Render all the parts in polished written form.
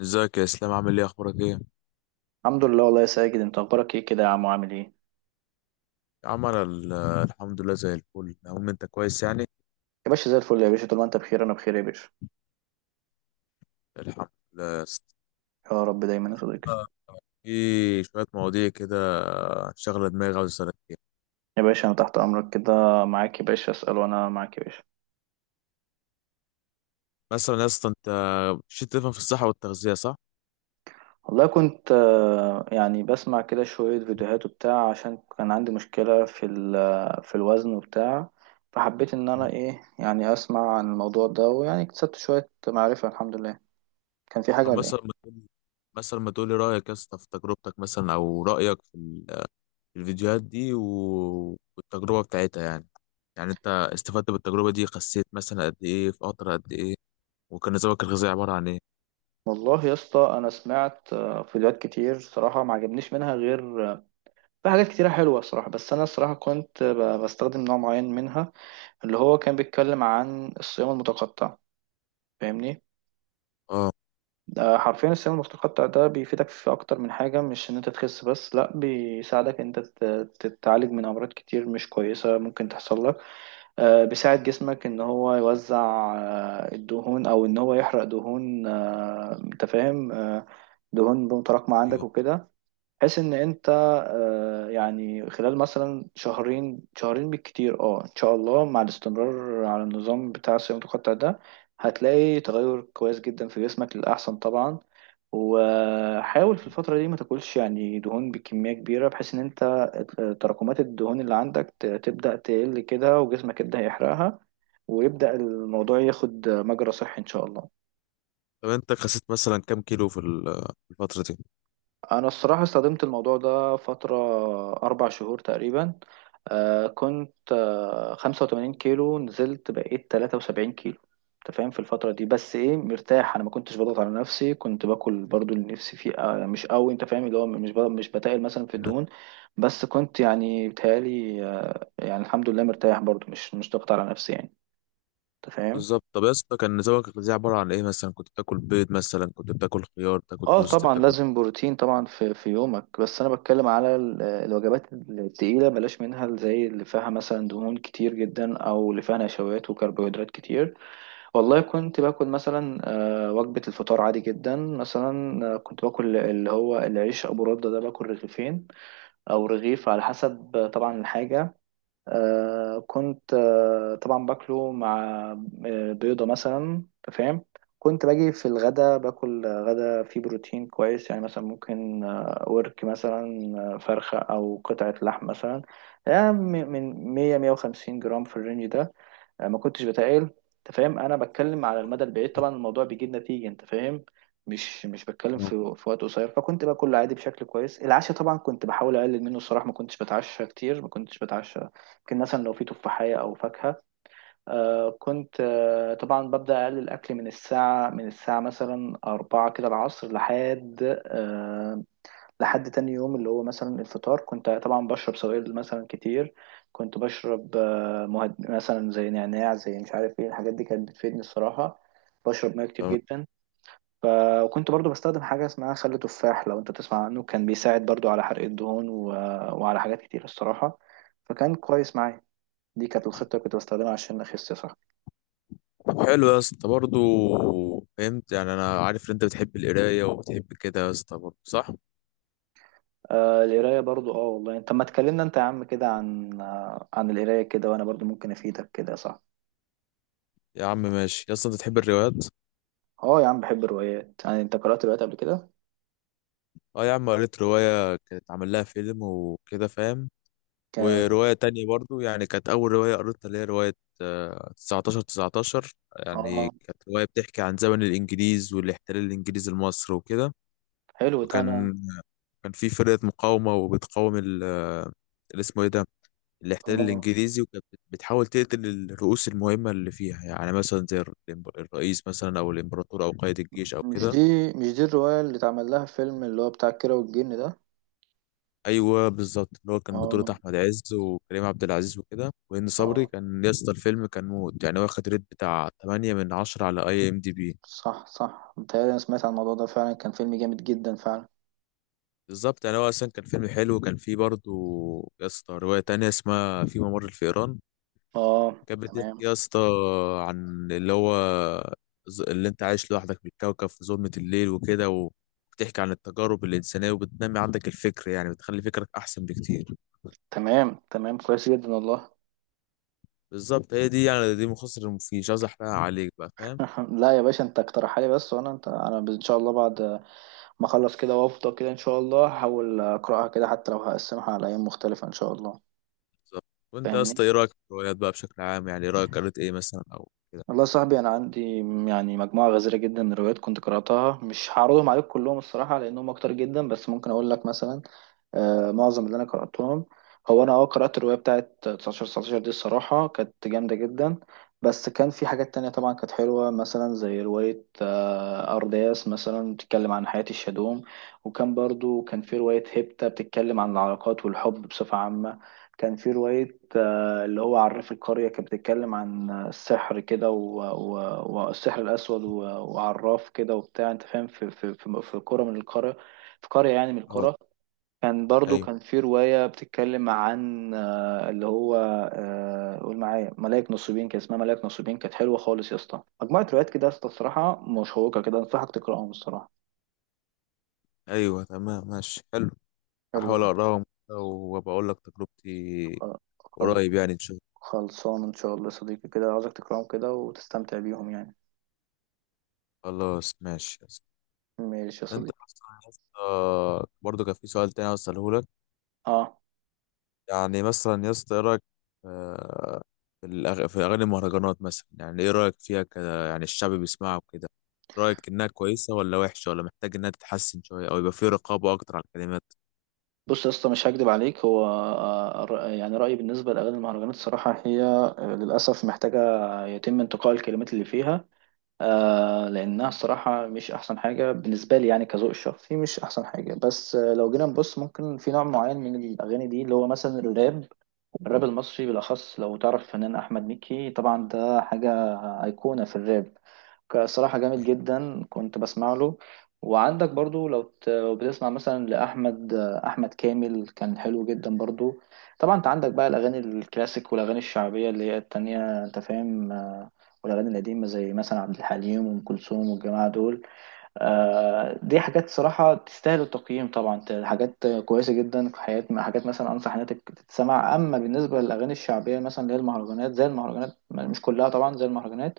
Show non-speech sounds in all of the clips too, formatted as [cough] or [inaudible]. ازيك يا اسلام؟ عامل ايه؟ اخبارك ايه؟ الحمد لله، والله يا ساجد، انت اخبارك ايه كده يا عم وعامل ايه؟ يا عم انا الحمد لله زي الفل. المهم انت كويس يعني؟ يا باشا زي الفل يا باشا، طول ما انت بخير انا بخير يا باشا. الحمد لله. يا رب دايما يا صديقي. آه، في شويه مواضيع كده شغله دماغي عاوز اسالك فيها. يا باشا انا تحت امرك كده معاك يا باشا، اسال وانا معاك يا باشا. مثلا يا اسطى انت مش تفهم في الصحه والتغذيه، صح؟ والله كنت يعني بسمع كده شويه فيديوهات وبتاع، عشان كان عندي مشكله في ال- آه، في الوزن وبتاع. فحبيت ان انا مم. ايه يعني اسمع عن الموضوع ده، ويعني اكتسبت شويه معرفه. الحمد لله. كان في حاجه طب ولا مثلا ايه؟ ما تقول، مثلا ما تقولي رايك يا اسطى في تجربتك مثلا، او رايك في في الفيديوهات دي والتجربه بتاعتها يعني. يعني انت استفدت بالتجربه دي؟ خسيت مثلا قد ايه؟ في قطر قد ايه؟ وكان نظامك الغذائي عباره عن ايه؟ والله يا اسطى انا سمعت فيديوهات كتير صراحه، ما عجبنيش منها غير في حاجات كتيرة حلوة الصراحة، بس أنا الصراحة كنت بستخدم نوع معين منها، اللي هو كان بيتكلم عن الصيام المتقطع. فاهمني؟ اه. ده حرفيا الصيام المتقطع ده بيفيدك في أكتر من حاجة، مش إن أنت تخس بس، لأ بيساعدك إن أنت تتعالج من أمراض كتير مش كويسة ممكن تحصل لك. بيساعد جسمك إن هو يوزع الدهون، أو إن هو يحرق دهون. أنت فاهم؟ دهون متراكمة عندك وكده. بحيث ان انت يعني خلال مثلا شهرين شهرين بالكتير، ان شاء الله مع الاستمرار على النظام بتاع الصيام المتقطع ده، هتلاقي تغير كويس جدا في جسمك للأحسن طبعا. وحاول في الفترة دي ما تاكلش يعني دهون بكمية كبيرة، بحيث ان انت تراكمات الدهون اللي عندك تبدأ تقل كده وجسمك يبدأ يحرقها، ويبدأ الموضوع ياخد مجرى صحي ان شاء الله. طب انت خسيت مثلا كام كيلو في في الفترة دي؟ انا الصراحه استخدمت الموضوع ده فتره، 4 شهور تقريبا. كنت 85 كيلو، نزلت بقيت 73 كيلو. انت فاهم؟ في الفتره دي بس ايه، مرتاح، انا ما كنتش بضغط على نفسي. كنت باكل برضو اللي نفسي فيه، مش قوي، انت فاهم؟ اللي هو مش بتقل مثلا في الدهون. بس كنت يعني بتهيالي، يعني الحمد لله مرتاح برضو، مش ضغط على نفسي يعني. انت فاهم؟ بالظبط. طب يا اسطى كان نظامك الغذائي عبارة عن ايه؟ مثلا كنت بتاكل بيض؟ مثلا كنت بتاكل خيار؟ بتاكل اه، توست؟ طبعا بتاكل؟ لازم بروتين طبعا في يومك، بس انا بتكلم على الوجبات التقيله، بلاش منها زي اللي فيها مثلا دهون كتير جدا، او اللي فيها نشويات وكربوهيدرات كتير. والله كنت باكل مثلا، وجبه الفطار عادي جدا مثلا. كنت باكل اللي هو العيش ابو رده ده، باكل 2 رغيف او رغيف على حسب، طبعا الحاجه. كنت طبعا باكله مع بيضة مثلا. أنت فاهم؟ كنت باجي في الغدا باكل غدا فيه بروتين كويس، يعني مثلا ممكن ورك مثلا، فرخة أو قطعة لحم مثلا، يعني من 100 150 جرام في الرينج ده. أنا ما كنتش بتقال. انت فاهم؟ انا بتكلم على المدى البعيد، طبعا الموضوع بيجيب نتيجه. انت فاهم؟ مش بتكلم تمام. في وقت قصير. فكنت باكل عادي بشكل كويس. العشاء طبعا كنت بحاول اقلل منه الصراحه، ما كنتش بتعشى كتير، ما كنتش بتعشى. يمكن مثلا لو في تفاحيه او فاكهه. كنت طبعا ببدا اقلل الاكل من الساعه، مثلا أربعة كده العصر، لحد لحد تاني يوم اللي هو مثلا الفطار. كنت طبعا بشرب سوائل مثلا كتير. كنت بشرب مثلا زي نعناع، زي مش عارف ايه الحاجات دي، كانت بتفيدني الصراحة. بشرب ميه كتير جدا. ف... وكنت برضو بستخدم حاجة اسمها خل تفاح، لو انت تسمع عنه كان بيساعد برضو على حرق الدهون وعلى حاجات كتير الصراحة. فكان كويس معايا. دي كانت الخطة اللي كنت بستخدمها عشان أخس، صح؟ طب حلو يا اسطى برضه. فهمت يعني. انا عارف ان انت بتحب القراية وبتحب كده يا اسطى، برضه صح؟ القراية برضو، والله انت ما تكلمنا انت يا عم كده عن عن القراية كده، وانا برضو ممكن افيدك كده، صح؟ يا عم ماشي. يا اسطى انت بتحب الروايات؟ اه، يا عم بحب الروايات. يعني انت قرأت روايات قبل كده؟ اه يا عم، قريت رواية كانت عامل لها فيلم وكده، فاهم؟ ك... ورواية تانية برضو يعني، كانت أول رواية قريتها، اللي هي رواية 1919. يعني اه، كانت رواية بتحكي عن زمن الإنجليز والاحتلال الإنجليزي لمصر وكده. حلو ده. انا وكان كان في فرقة مقاومة وبتقاوم ال آه، اللي اسمه إيه ده، الاحتلال اه الإنجليزي. وكانت بتحاول تقتل الرؤوس المهمة اللي فيها، يعني مثلا زي الرئيس مثلا، أو الإمبراطور، أو قائد الجيش، أو مش دي كده. مش دي الرواية اللي اتعمل لها فيلم، اللي هو بتاع كيرة والجن ده؟ ايوه بالظبط، اللي هو كان بطولة اه، احمد عز وكريم عبد العزيز وكده، وهند صبري. اه، كان يا اسطى الفيلم كان موت يعني، واخد ريت بتاع 8 من 10 على IMDB. صح، صح، متهيألي انا سمعت عن الموضوع ده فعلا، كان فيلم جامد جدا فعلا. بالظبط. يعني هو اصلا كان فيلم حلو، وكان فيه برضه يا اسطى رواية تانية اسمها في ممر الفئران. اه، كانت بتحكي تمام، يا اسطى عن اللي هو اللي انت عايش لوحدك في الكوكب في ظلمة الليل وكده، و بتحكي عن التجارب الإنسانية، وبتنمي عندك الفكر، يعني بتخلي فكرك أحسن بكتير. تمام، تمام، كويس جدا والله. بالظبط. هي دي يعني، دي مختصر المفيد، مش عايز أحرقها عليك بقى، فاهم؟ [laughs] لا يا باشا، انت اقترحها لي بس، وانا انت انا ان شاء الله بعد ما اخلص كده وافضى كده، ان شاء الله هحاول اقراها كده، حتى لو هقسمها على ايام مختلفة ان شاء الله. بالظبط. وانت يا فاهمني؟ اسطى ايه رايك في الروايات بقى بشكل عام؟ يعني رايك [laughs] قريت ايه مثلا او كده؟ والله يا صاحبي انا عندي يعني مجموعه غزيره جدا من الروايات كنت قراتها، مش هعرضهم عليك كلهم الصراحه لانهم اكتر جدا، بس ممكن اقول لك مثلا، معظم اللي انا قراتهم. هو انا، قرات الروايه بتاعت 19 19 دي، الصراحه كانت جامده جدا. بس كان في حاجات تانية طبعا كانت حلوه، مثلا زي روايه، ارداس مثلا، بتتكلم عن حياه الشادوم. وكان برضو كان في روايه هيبتا بتتكلم عن العلاقات والحب بصفه عامه. كان في روايه اللي هو عرف القريه، كانت بتتكلم عن السحر كده والسحر الاسود وعراف كده وبتاع، انت فاهم، في قرى من القرى، في قريه يعني من اه القرى. كان برضو ايوه كان في رواية بتتكلم عن اللي هو قول معايا ملاك نصيبين، كان اسمها ملاك نصيبين، كانت حلوة خالص يا اسطى. مجموعة روايات كده يا اسطى الصراحة مشوقة كده، أنصحك تقرأهم الصراحة. ايوه تمام ماشي حلو. حلو. احاول اقراهم كده وبقول لك تجربتي خل- خل- قريب يعني، ان شاء خلصان إن شاء الله يا صديقي كده، عاوزك تقرأهم كده وتستمتع بيهم يعني. الله. خلاص ماشي يا اسطى. ماشي يا انت صديقي. مثلا يا اسطى برضه كان في سؤال تاني عاوز اساله لك. اه، يعني مثلا يا اسطى ايه رايك آه، في في اغاني المهرجانات مثلا؟ يعني ايه رايك فيها كده؟ يعني الشعب بيسمعها وكده. رايك انها كويسه ولا وحشه؟ ولا محتاج انها تتحسن شويه، او يبقى في رقابه اكتر على الكلمات؟ بص يا اسطى، مش هكدب عليك، هو يعني رأيي بالنسبة لأغاني المهرجانات الصراحة، هي للأسف محتاجة يتم انتقاء الكلمات اللي فيها. لأنها الصراحة مش أحسن حاجة بالنسبة لي، يعني كذوق الشخصي مش أحسن حاجة، بس لو جينا نبص ممكن في نوع معين من الأغاني دي اللي هو مثلا الراب. الراب المصري بالأخص، لو تعرف فنان أحمد مكي طبعا ده حاجة أيقونة في الراب، صراحة جامد جدا كنت بسمع له. وعندك برضو، لو بتسمع مثلا لأحمد كامل، كان حلو جدا برضو. طبعا أنت عندك بقى الأغاني الكلاسيك والأغاني الشعبية اللي هي التانية، أنت فاهم؟ والأغاني القديمة زي مثلا عبد الحليم وأم كلثوم والجماعة دول. دي حاجات صراحة تستاهل التقييم طبعا، حاجات كويسة جدا في حياة، حاجات مثلا أنصح إنها تتسمع. أما بالنسبة للأغاني الشعبية مثلا اللي هي المهرجانات، زي المهرجانات مش كلها طبعا، زي المهرجانات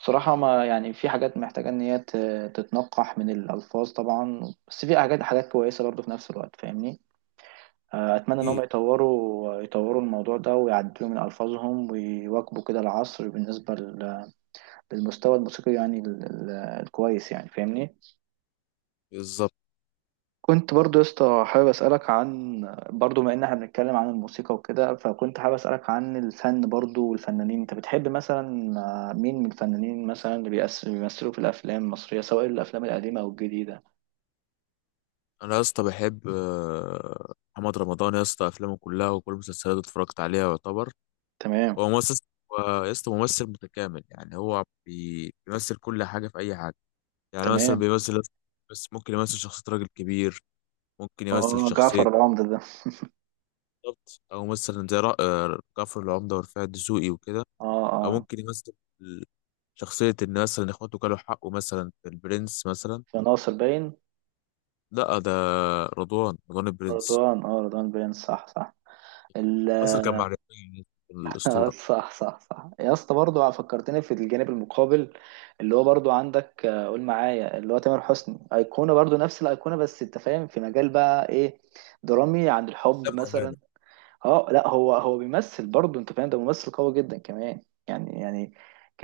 بصراحة، ما يعني في حاجات محتاجة إن هي تتنقح من الألفاظ طبعا. بس في حاجات حاجات كويسة برضه في نفس الوقت. فاهمني؟ أتمنى إن اكيد. هم يطوروا الموضوع ده ويعدلوا من ألفاظهم ويواكبوا كده العصر، بالنسبة للمستوى الموسيقي يعني الكويس يعني. فاهمني؟ بالظبط. كنت برضو يا اسطى حابب اسالك عن، برضو ما ان احنا بنتكلم عن الموسيقى وكده، فكنت حابب اسالك عن الفن برضو والفنانين. انت بتحب مثلا مين من الفنانين مثلا، بيمثلوا في الافلام المصريه، سواء الافلام القديمه او الجديده؟ انا يا اسطى بحب محمد رمضان. يا اسطى افلامه كلها وكل المسلسلات اتفرجت عليها يعتبر. تمام، هو ممثل، هو يا اسطى ممثل متكامل يعني. هو بيمثل كل حاجه في اي حاجه. يعني مثلا تمام، بيمثل، بس ممكن يمثل شخصيه راجل كبير، ممكن يمثل اه، شخصيه، جعفر العمدة ده. بالظبط، او مثلا زي جعفر العمده ورفاعي الدسوقي وكده، اه، او اه، ممكن يمثل شخصيه ان مثلا اخواته كانوا حقه مثلا في البرنس مثلا. في ناصر باين. لا ده رضوان، رضوان البرنس. رضوان باين، صح، صح. مصر كان مع الاسطوره. صح، صح، صح يا اسطى برضه، فكرتني في الجانب المقابل، اللي هو برضه عندك قول معايا اللي هو تامر حسني، ايقونه برضه نفس الايقونه، بس انت فاهم في مجال بقى ايه، درامي عن الحب مثلا. اه، لا، هو بيمثل برضه، انت فاهم ده ممثل قوي جدا كمان. يعني ك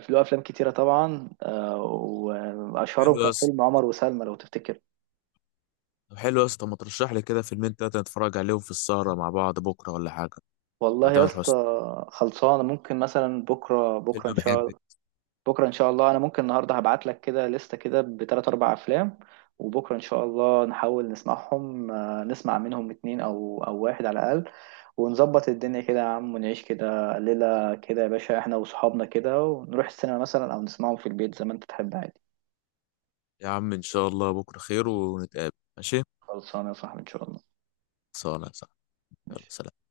في له افلام كتيره طبعا، واشهرهم حلو يا كان اسطى. فيلم عمر وسلمى، لو تفتكر. طب حلو يا اسطى، ما ترشح لي كده فيلمين تلاتة نتفرج عليهم في السهرة مع بعض بكرة ولا حاجة؟ بتاع والله يا تامر حسني، اسطى خلصانه، ممكن مثلا فيلم بحب. بكره ان شاء الله انا ممكن النهارده هبعت لك كده لستة كده بثلاث اربع افلام. وبكره ان شاء الله نحاول نسمع منهم 2 او واحد على الاقل، ونظبط الدنيا كده يا عم، ونعيش كده ليله كده يا باشا، احنا واصحابنا كده، ونروح السينما مثلا او نسمعهم في البيت زي ما انت تحب عادي. يا عم إن شاء الله بكرة خير ونتقابل، ماشي؟ خلصانه يا صاحبي ان شاء الله. صلاة صح. يلا ماشي. سلام.